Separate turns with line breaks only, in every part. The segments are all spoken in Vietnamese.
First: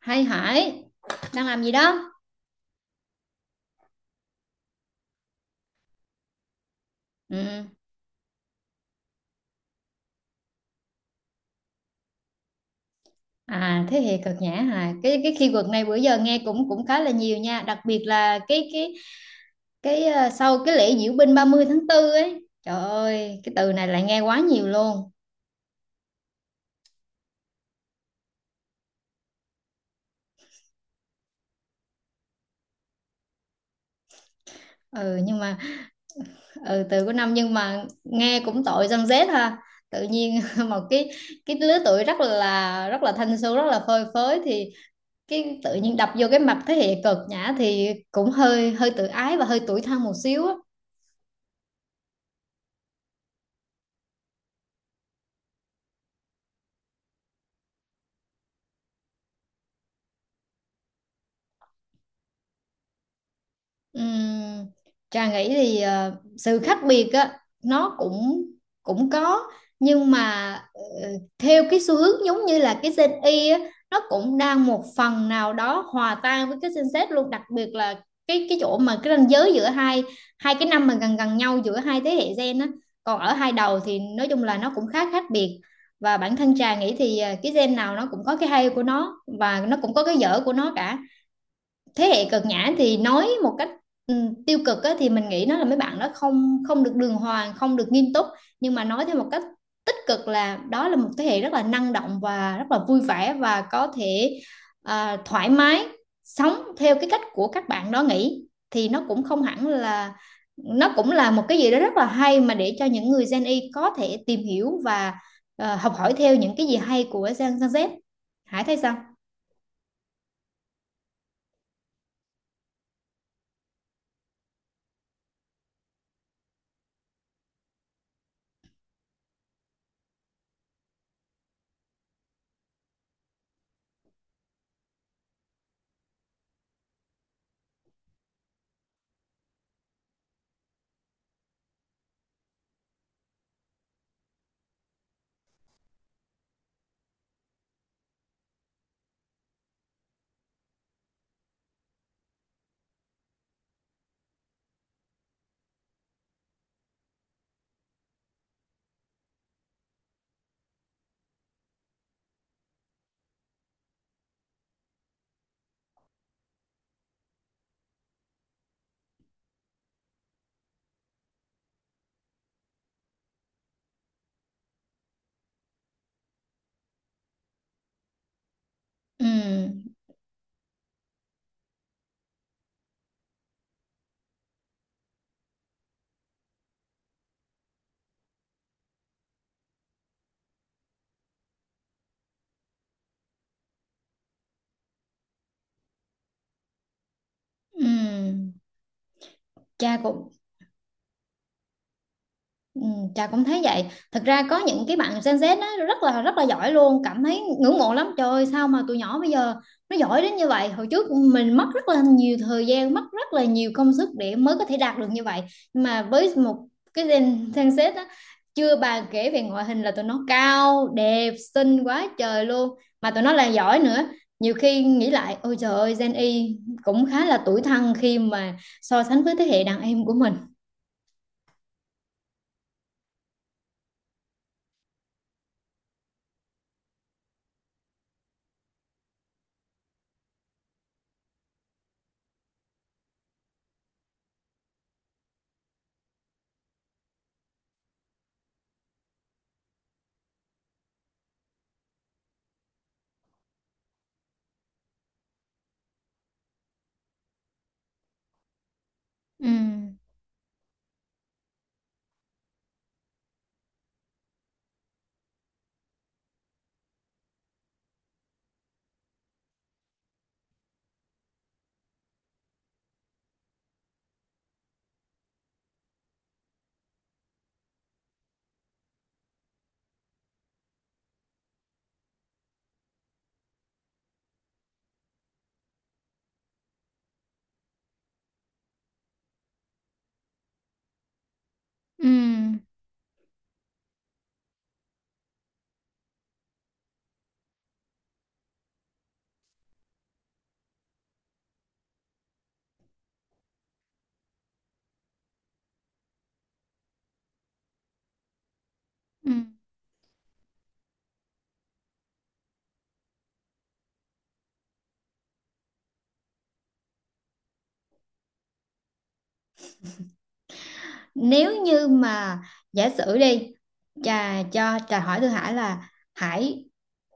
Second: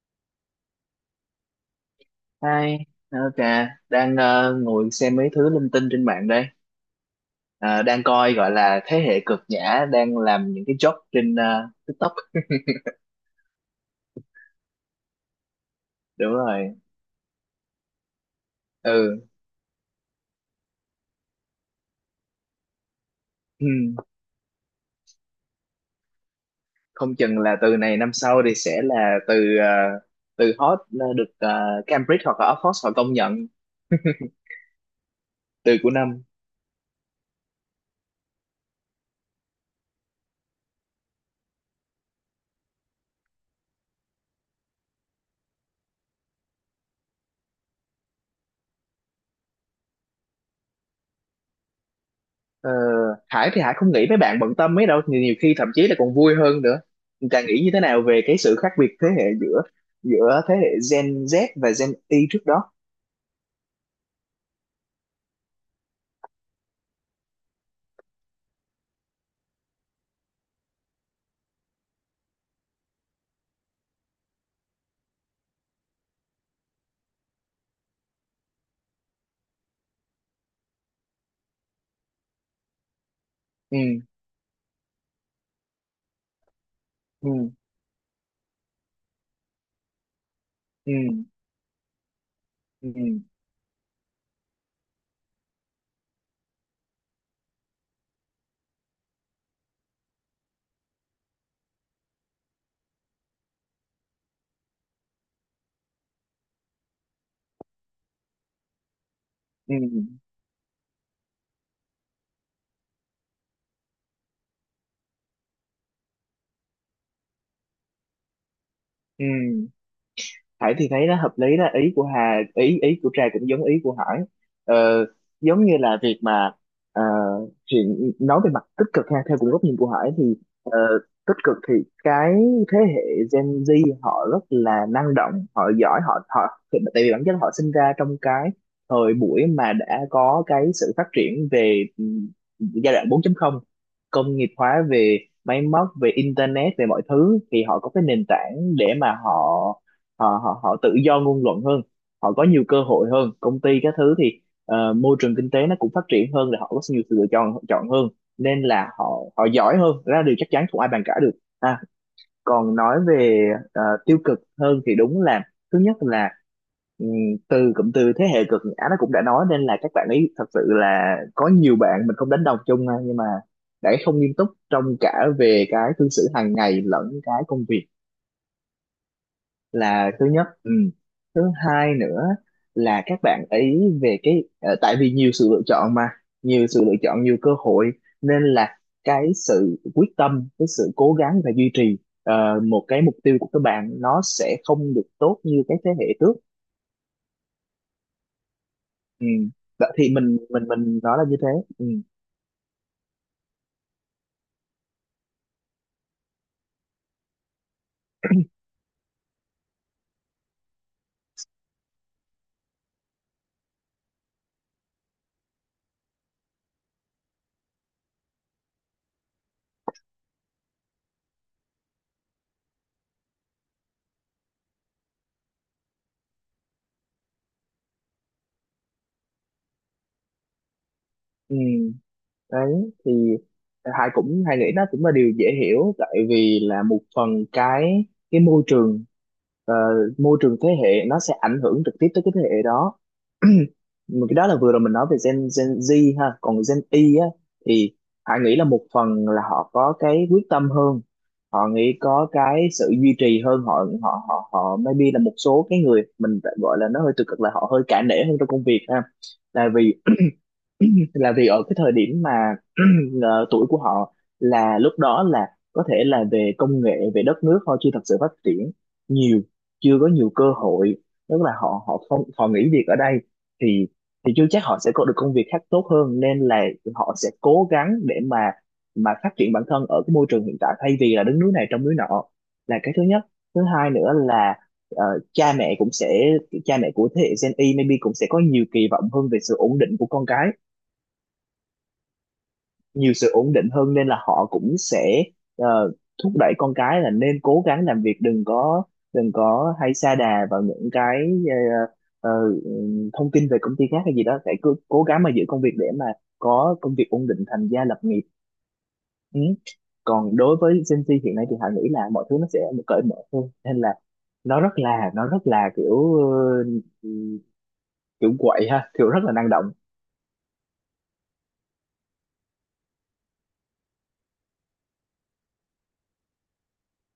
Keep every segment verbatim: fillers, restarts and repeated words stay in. Hay Hải, đang làm gì đó?
Hi, ok, đang ờ, ngồi xem mấy thứ linh tinh trên mạng đây.
Ừ.
Ờ, Đang coi gọi là thế hệ cực nhã đang làm những cái job trên ờ, TikTok.
À, thế hệ cực nhã hà, cái cái khi keyword này bữa giờ
Đúng
nghe cũng
rồi.
cũng khá là nhiều nha, đặc biệt là cái cái
Ừ.
cái ờ, sau cái lễ diễu binh ba mươi tháng tư ấy. Trời ơi, cái
Ừ.
từ này lại nghe quá nhiều luôn.
Không chừng là từ này năm sau thì sẽ là từ ờ, từ hot là được, ờ, Cambridge hoặc là Oxford họ công nhận
Ừ, nhưng mà
từ của năm.
ừ, từ của năm, nhưng mà nghe cũng tội dân Z ha. Tự nhiên một cái cái lứa tuổi rất là rất là thanh xuân, rất là phơi phới, thì cái tự nhiên đập vô cái mặt thế hệ cực nhã thì cũng hơi hơi tự ái và hơi tủi thân một xíu á.
Ờ, Hải thì Hải không nghĩ mấy bạn bận tâm mấy đâu, nhiều, nhiều khi thậm chí là còn vui hơn nữa. Càng nghĩ như thế nào về cái sự khác biệt thế hệ giữa giữa thế hệ Gen Z và Gen Y trước đó.
Ừm, Trà nghĩ thì ờ, sự khác biệt á nó cũng cũng có, nhưng mà ờ, theo cái xu hướng giống như là cái Gen Y á, nó cũng đang một phần nào đó hòa tan với cái Gen Z luôn, đặc biệt là cái cái chỗ mà cái ranh giới giữa hai hai cái năm mà gần gần nhau giữa hai thế hệ gen á, còn ở hai
Ừ.
đầu thì nói chung là nó cũng khá khác biệt. Và bản thân Trà nghĩ thì ờ, cái
Ừ.
gen nào nó cũng có cái hay của nó và nó cũng có cái dở của nó
Ừ.
cả. Thế hệ cực nhã
Ừ.
thì nói một cách ừ, tiêu cực á, thì mình nghĩ nó là mấy bạn đó không không được đường hoàng, không được nghiêm túc. Nhưng mà nói theo một cách tích cực là đó là một thế hệ rất là năng động và rất là vui vẻ, và có thể à, thoải mái sống theo cái cách của các bạn đó nghĩ, thì nó cũng không hẳn
Ừ.
là, nó cũng là một cái gì đó rất là hay mà để cho những người Gen Y có thể tìm hiểu và ờ, học hỏi theo những cái gì hay của Gen Gen Z. Hải thấy sao?
Ừ. Ừ. Hải thì thấy nó hợp lý, đó ý của Hà, ý ý của Trà cũng giống ý của Hải. ờ, Giống như là việc mà ờ, chuyện nói về mặt tích cực ha, theo cũng góc nhìn của Hải thì ờ, tích cực thì cái thế hệ Gen Z họ rất là năng động, họ giỏi, họ họ tại vì bản chất họ sinh ra trong cái thời buổi mà đã có cái sự phát triển về ừ, giai đoạn bốn chấm không, công nghiệp hóa về máy móc, về internet, về mọi thứ thì họ có cái nền tảng để mà họ họ họ họ tự do ngôn luận hơn, họ có nhiều cơ hội hơn, công ty các thứ thì ờ, môi trường kinh tế nó cũng phát triển hơn, là họ có nhiều sự lựa chọn chọn hơn, nên là họ họ giỏi hơn. Đó là điều chắc chắn không ai bàn cãi được. À, còn nói về ờ, tiêu cực hơn thì đúng là thứ nhất là, ừm, từ cụm từ thế hệ cực á, nó cũng đã nói nên là các bạn ấy thật sự là có nhiều bạn, mình không đánh đồng chung ha, nhưng mà đã không nghiêm túc trong cả về cái cư xử hàng ngày lẫn cái công việc,
Ừ,
là thứ nhất. Ừ. Thứ hai nữa là các bạn ấy về cái ờ, tại vì nhiều sự lựa chọn mà, nhiều sự lựa chọn, nhiều cơ hội, nên là cái sự quyết tâm, cái sự cố gắng và duy trì ờ, một cái mục tiêu của các bạn nó sẽ không được tốt như cái thế hệ trước.
ừ,
Ừ.
cha
Vậy thì
cũng
mình mình mình nói là như thế. Ừ.
ừ, Trà cũng thấy vậy. Thật ra có những cái bạn Gen Z nó rất là rất là giỏi luôn, cảm thấy ngưỡng mộ lắm. Trời ơi, sao mà tụi nhỏ bây giờ nó giỏi đến như vậy? Hồi trước mình mất rất là nhiều thời gian, mất rất là nhiều công sức để mới có thể đạt được như vậy. Nhưng mà với một cái Gen, Gen Z á, chưa bàn kể về ngoại hình là tụi nó cao, đẹp, xinh quá trời luôn. Mà tụi nó là giỏi nữa. Nhiều khi nghĩ lại, ôi trời ơi, Gen Y cũng khá là tuổi thân khi mà so sánh với thế hệ đàn em của mình.
Ừ. Đấy thì Hải cũng Hải nghĩ nó cũng là điều dễ hiểu, tại vì là một phần cái cái môi trường, ờ, môi trường thế hệ nó sẽ ảnh hưởng trực tiếp tới cái thế hệ đó. Mà cái đó là vừa rồi mình nói về Gen Gen Z ha, còn Gen Y á thì Hải nghĩ là một phần là họ có cái quyết tâm hơn, họ nghĩ có cái sự duy trì hơn, họ họ họ họ maybe là một số cái người mình gọi là nó hơi tiêu cực là họ hơi cả nể hơn trong công việc ha,
Ừ.
là vì là vì ở cái thời điểm mà ờ, tuổi của họ là lúc đó là có thể là về công nghệ, về đất nước họ chưa thật sự phát triển nhiều, chưa có nhiều cơ hội, tức là họ họ không, họ nghỉ việc ở đây thì thì chưa chắc họ sẽ có được công việc khác tốt hơn, nên là họ sẽ cố gắng để mà mà phát triển bản thân ở cái môi trường hiện tại thay vì là đứng núi này trông núi nọ, là cái thứ nhất. Thứ hai nữa là, ờ, cha mẹ cũng sẽ, cha mẹ của thế hệ Gen Y maybe cũng sẽ có nhiều kỳ vọng hơn về sự ổn định của con cái,
Ừ.
nhiều sự ổn định hơn nên là họ cũng sẽ ờ, thúc đẩy con cái là nên cố gắng làm việc, đừng có đừng có hay sa đà vào những cái ờ, ờ, ừ, thông tin về công ty khác hay gì đó, phải cứ cố gắng mà giữ công việc để mà có công việc ổn định, thành gia lập nghiệp.
Ừ.
Ừ. Còn đối với Gen Z hiện nay thì họ nghĩ là mọi thứ nó sẽ cởi mở hơn, nên là nó rất là nó rất là kiểu ờ, kiểu quậy ha, kiểu rất là năng động.
Nếu như mà giả sử đi, trà cho trà hỏi Thư Hải là Hải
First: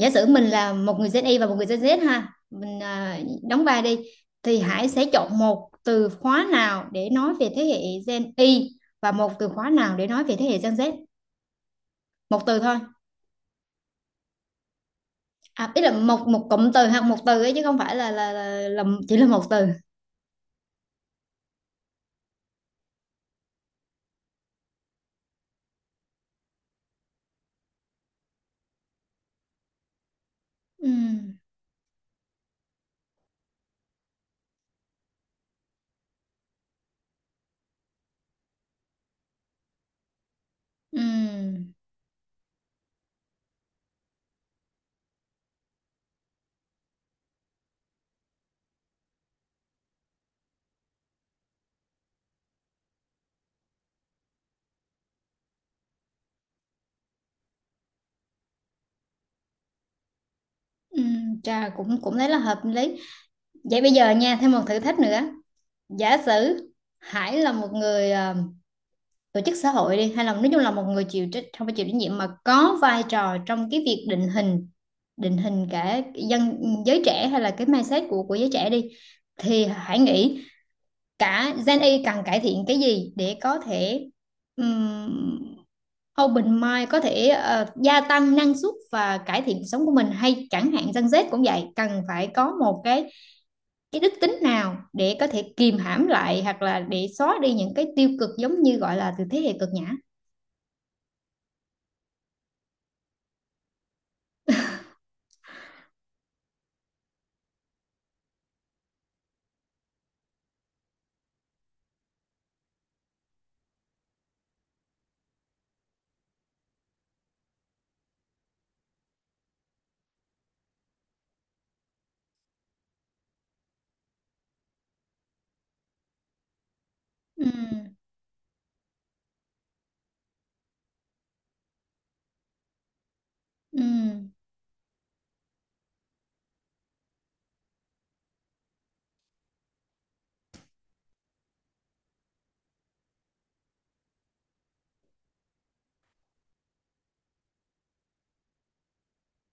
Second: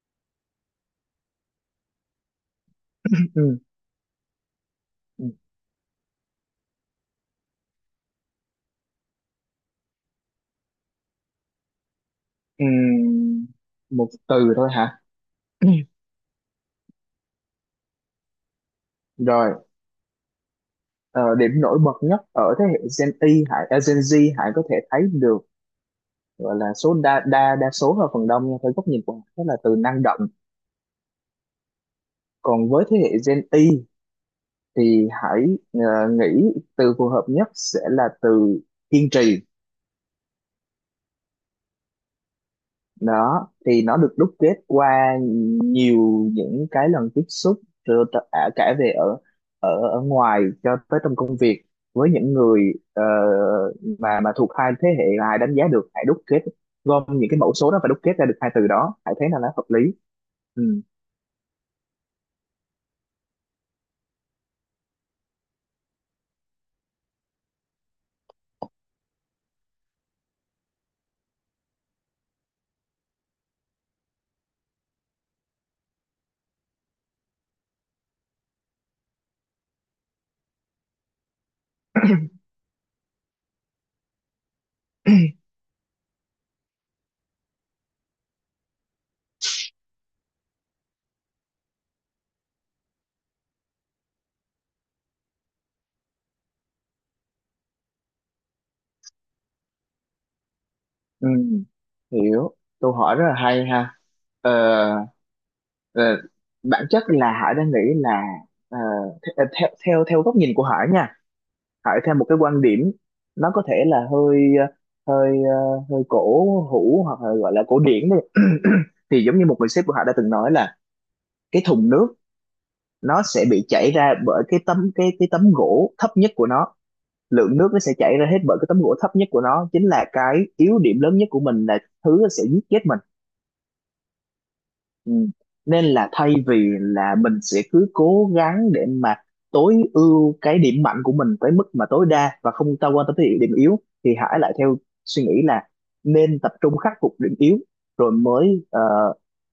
giả sử mình là một người Gen Y và một người Gen Z ha, mình à,
Ừ.
đóng vai đi, thì Hải sẽ chọn một từ khóa nào để nói về thế hệ Gen Y và một từ khóa nào để nói về thế hệ Gen Z, một từ
Ừ.
thôi.
Một từ thôi hả?
À, ý là một một cụm từ hoặc một từ ấy, chứ không phải là là, là, là chỉ là một
Rồi.
từ.
Ờ, điểm nổi bật nhất ở thế hệ Gen Y Hải, à, Gen Z Hải có thể thấy được, gọi là số đa đa đa số là phần đông nha, theo góc nhìn của Hải, đó là từ năng động.
Ừ,
Còn với thế hệ Gen Y thì Hải ờ, nghĩ từ phù hợp nhất sẽ là từ kiên trì.
ừ,
Đó thì nó được đúc kết qua nhiều những cái lần tiếp xúc rồi, t- à, cả về ở ở ở ngoài cho tới trong công việc với những người ờ, mà mà thuộc hai thế hệ, là ai đánh giá được, hãy đúc kết, gom những cái mẫu số đó và đúc kết ra được hai từ đó, hãy thấy là nó hợp lý. Ừ.
ừ, trà cũng cũng thấy là hợp lý. Vậy bây giờ nha, thêm một thử thách nữa, giả sử Hải là một người ờ, tổ chức xã hội đi, hay là nói chung là một người chịu trách, không phải chịu trách nhiệm mà có vai trò trong cái việc định hình, định hình cả dân, giới trẻ hay là cái mindset của của giới trẻ đi, thì Hải nghĩ cả Gen Y cần cải thiện cái gì để có thể ừm, open mind, có thể ờ, gia tăng năng suất và cải thiện cuộc sống của mình, hay chẳng hạn Gen Z cũng vậy, cần phải có một cái cái đức tính nào để có thể kìm hãm lại hoặc là để xóa đi những cái tiêu cực giống như gọi là từ thế hệ cực nhã.
Ừ. Hiểu, câu hỏi rất là hay ha. Ờ, ờ, Bản chất là Hải đang nghĩ là, ờ, th- ờ, theo theo theo góc nhìn của Hải nha, hỏi theo một cái quan điểm, nó có thể là hơi ờ, hơi, ờ, hơi cổ hủ, hoặc là gọi là cổ điển đi. Thì giống như một người sếp của họ đã từng nói là, cái thùng nước nó sẽ bị chảy ra bởi cái tấm, cái cái tấm gỗ thấp nhất của nó,
Ừ,
lượng nước nó sẽ chảy ra hết bởi cái tấm gỗ thấp nhất của nó, chính là cái yếu điểm lớn nhất của mình, là thứ nó sẽ giết chết mình.
ừ,
Ừ. Nên là thay vì là mình sẽ cứ cố gắng để mà tối ưu cái điểm mạnh của mình tới mức mà tối đa và không ta quan tâm tới điểm yếu, thì hãy lại theo suy nghĩ là nên tập trung khắc phục điểm yếu rồi mới ờ,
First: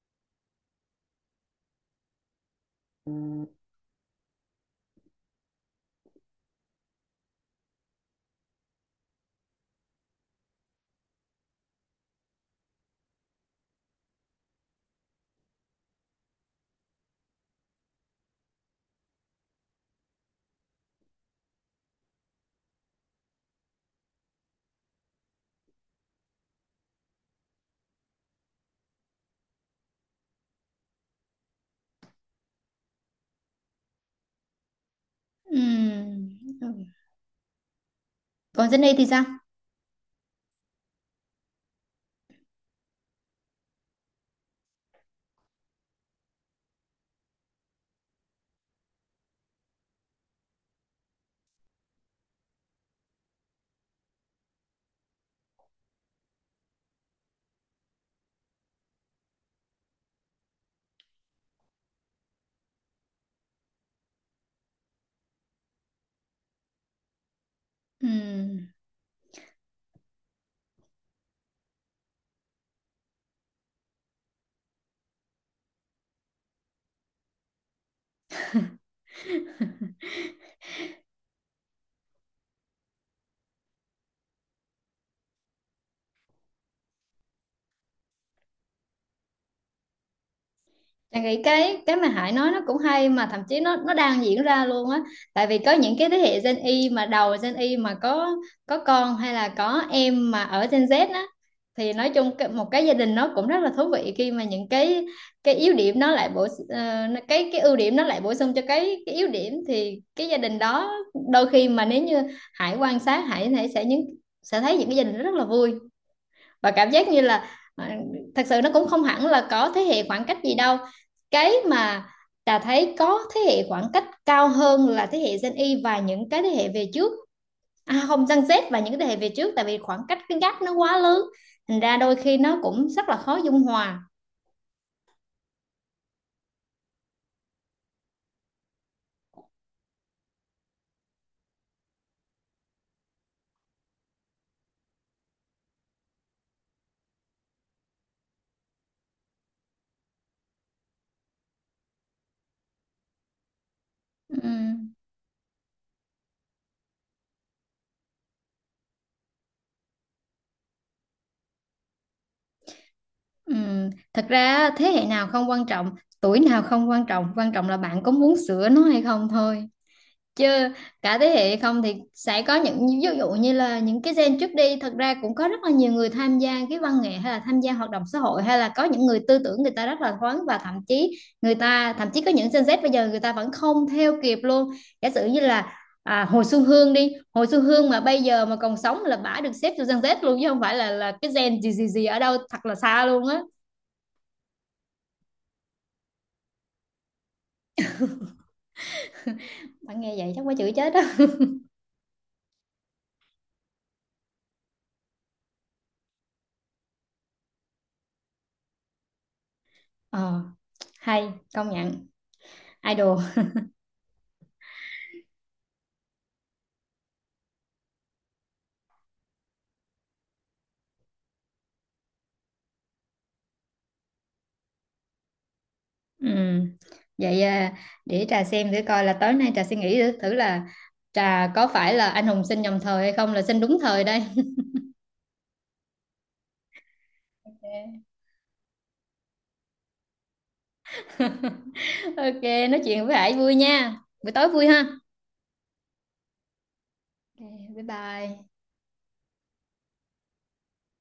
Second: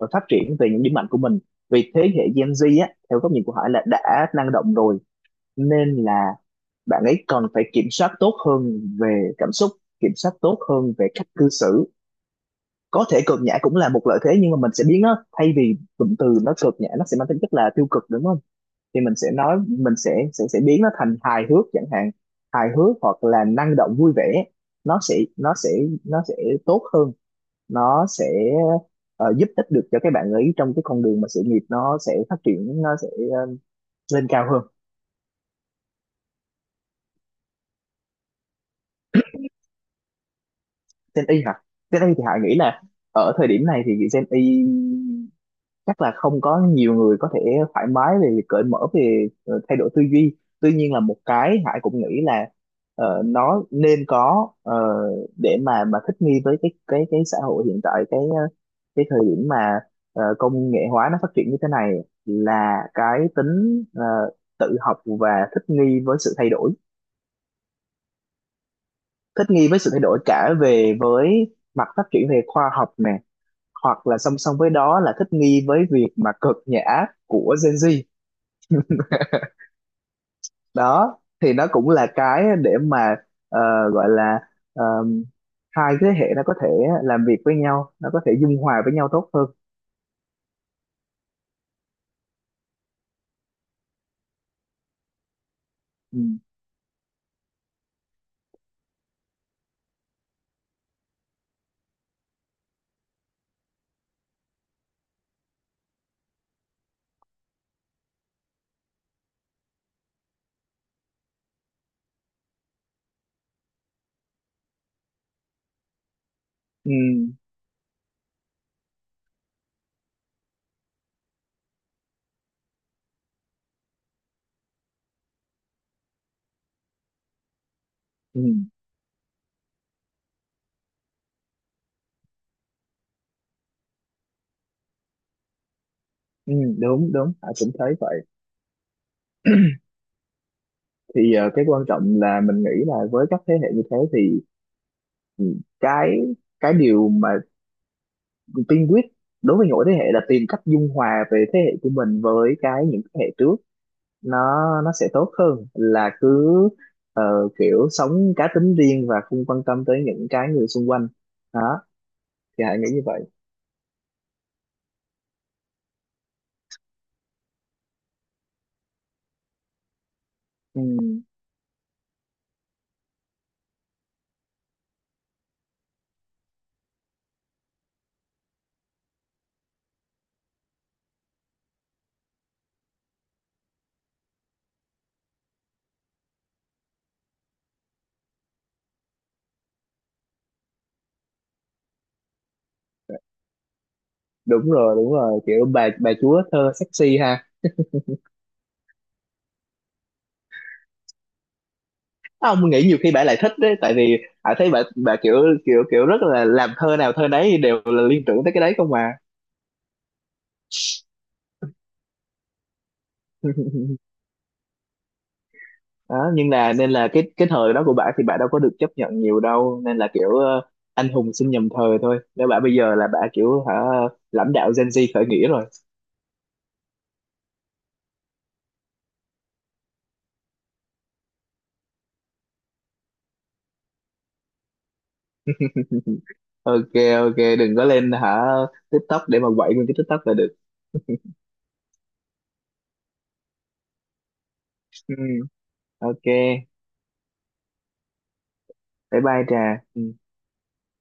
rồi phát triển về những điểm mạnh của mình. Vì thế hệ Gen Z á, theo góc nhìn của Hải là đã năng động rồi, nên là bạn ấy còn phải kiểm soát tốt hơn về cảm xúc, kiểm soát tốt hơn về cách cư xử. Có thể cực nhã cũng là một lợi thế, nhưng mà mình sẽ biến nó, thay vì cụm từ nó cực nhã nó sẽ mang tính chất là tiêu cực đúng không, thì mình sẽ nói mình sẽ sẽ sẽ biến nó thành hài hước chẳng hạn, hài hước hoặc là năng động vui vẻ, nó sẽ nó sẽ nó sẽ tốt hơn, nó sẽ ờ, giúp ích được cho các bạn ấy trong cái con đường mà sự nghiệp nó sẽ phát triển, nó sẽ ờ, lên cao hơn.
ừ, còn Jenny thì sao?
Gen Y hả? Gen Y thì Hải nghĩ là ở thời điểm này thì Gen Y chắc là không có nhiều người có thể thoải mái về cởi mở về ờ, thay đổi tư duy. Tuy nhiên là một cái Hải cũng nghĩ là ờ, nó nên có, ờ, để mà mà thích nghi với cái cái cái xã hội hiện tại, cái ờ, cái thời điểm mà ờ, công nghệ hóa nó phát triển như thế này, là cái tính ờ, tự học và thích nghi với sự thay đổi,
Ừ.
thích nghi với sự thay đổi cả về với mặt phát triển về khoa học nè, hoặc là song song với đó là thích nghi với việc mà cực nhã của Gen Z. Đó thì nó cũng là cái để mà ờ, gọi là ờ, hai thế hệ nó có thể làm việc với nhau, nó có thể dung hòa với nhau tốt hơn.
Chị nghĩ cái cái mà Hải nói nó cũng hay, mà thậm chí nó nó đang diễn ra luôn á, tại vì có những cái thế
Ừ.
hệ Gen Y mà đầu Gen Y mà có có con hay là có em mà ở Gen Z á, thì nói chung cái- một cái gia đình nó cũng rất là thú vị khi mà những cái cái yếu điểm nó lại bổ ờ, cái cái ưu điểm nó lại bổ sung cho cái cái yếu điểm, thì cái gia đình đó, đôi khi mà nếu như Hải quan sát, Hải Hải sẽ những, sẽ thấy những cái gia đình rất là vui và cảm
Ừ.
giác như là à, thật sự nó cũng không hẳn là có thế hệ khoảng cách gì đâu. Cái mà Trà thấy có thế hệ khoảng cách cao hơn là thế hệ Gen Y và những cái thế hệ về trước, à không, Gen
Ừ.
Z và những cái thế hệ về trước, tại vì khoảng cách cái gap nó quá lớn, thành ra đôi khi nó cũng rất là khó dung hòa.
Ừ. Đúng đúng, Hải cũng thấy vậy. Thì ờ, cái quan trọng là mình nghĩ là với các thế hệ như thế thì, ừ, cái cái điều mà tiên quyết đối với mỗi thế hệ là tìm cách dung hòa về thế hệ của mình với cái những thế hệ trước, nó nó
Ừm.
sẽ tốt hơn là cứ ờ, kiểu sống cá tính riêng và không quan tâm tới những cái người xung quanh. Đó thì hãy nghĩ như vậy.
Ừm, thật ra thế hệ nào không quan trọng, tuổi nào không quan trọng, quan trọng là bạn có muốn sửa nó hay không thôi, chứ
Ừ,
cả thế hệ không thì sẽ có những ví dụ như là những cái gen trước đi, thật ra cũng có rất là nhiều người tham gia cái văn nghệ hay là tham gia hoạt động xã hội, hay là có những người tư tưởng người ta rất là thoáng, và thậm chí người ta thậm chí có những Gen Z bây giờ người ta vẫn không theo kịp luôn. Giả sử như là à, Hồ Xuân Hương đi, Hồ Xuân Hương mà bây giờ mà còn sống là bả được xếp vô Gen Z luôn, chứ không phải là là cái gen gì gì gì ở đâu thật là xa luôn á.
đúng rồi đúng rồi, kiểu bà bà chúa thơ sexy ha.
Bạn nghe vậy chắc quá chữ chết á.
Á, ông nghĩ nhiều khi bà lại thích đấy, tại vì hãy thấy bà bà kiểu, kiểu kiểu rất là làm thơ nào thơ nấy đều là liên tưởng tới cái đấy không mà.
Ờ, hay, công nhận idol.
Đó, nhưng là nên là cái cái thời đó của bà thì bà đâu có được chấp nhận nhiều đâu, nên là kiểu ờ, anh hùng sinh nhầm thời thôi, nếu bà bây giờ là bà kiểu hả, lãnh đạo Gen Z khởi nghĩa rồi.
Ừ. Vậy à, để trà xem thử coi là tối nay trà suy nghĩ thử là trà có phải là anh hùng sinh nhầm thời hay không, là sinh đúng thời đây.
Ok, ok
Ok.
đừng có lên hả, TikTok để mà quậy nguyên cái TikTok là được.
Ok, nói chuyện với Hải vui nha. Buổi tối vui ha.
Ừ, ok,
Ok, bye bye.
bye bye Trà. Ừ.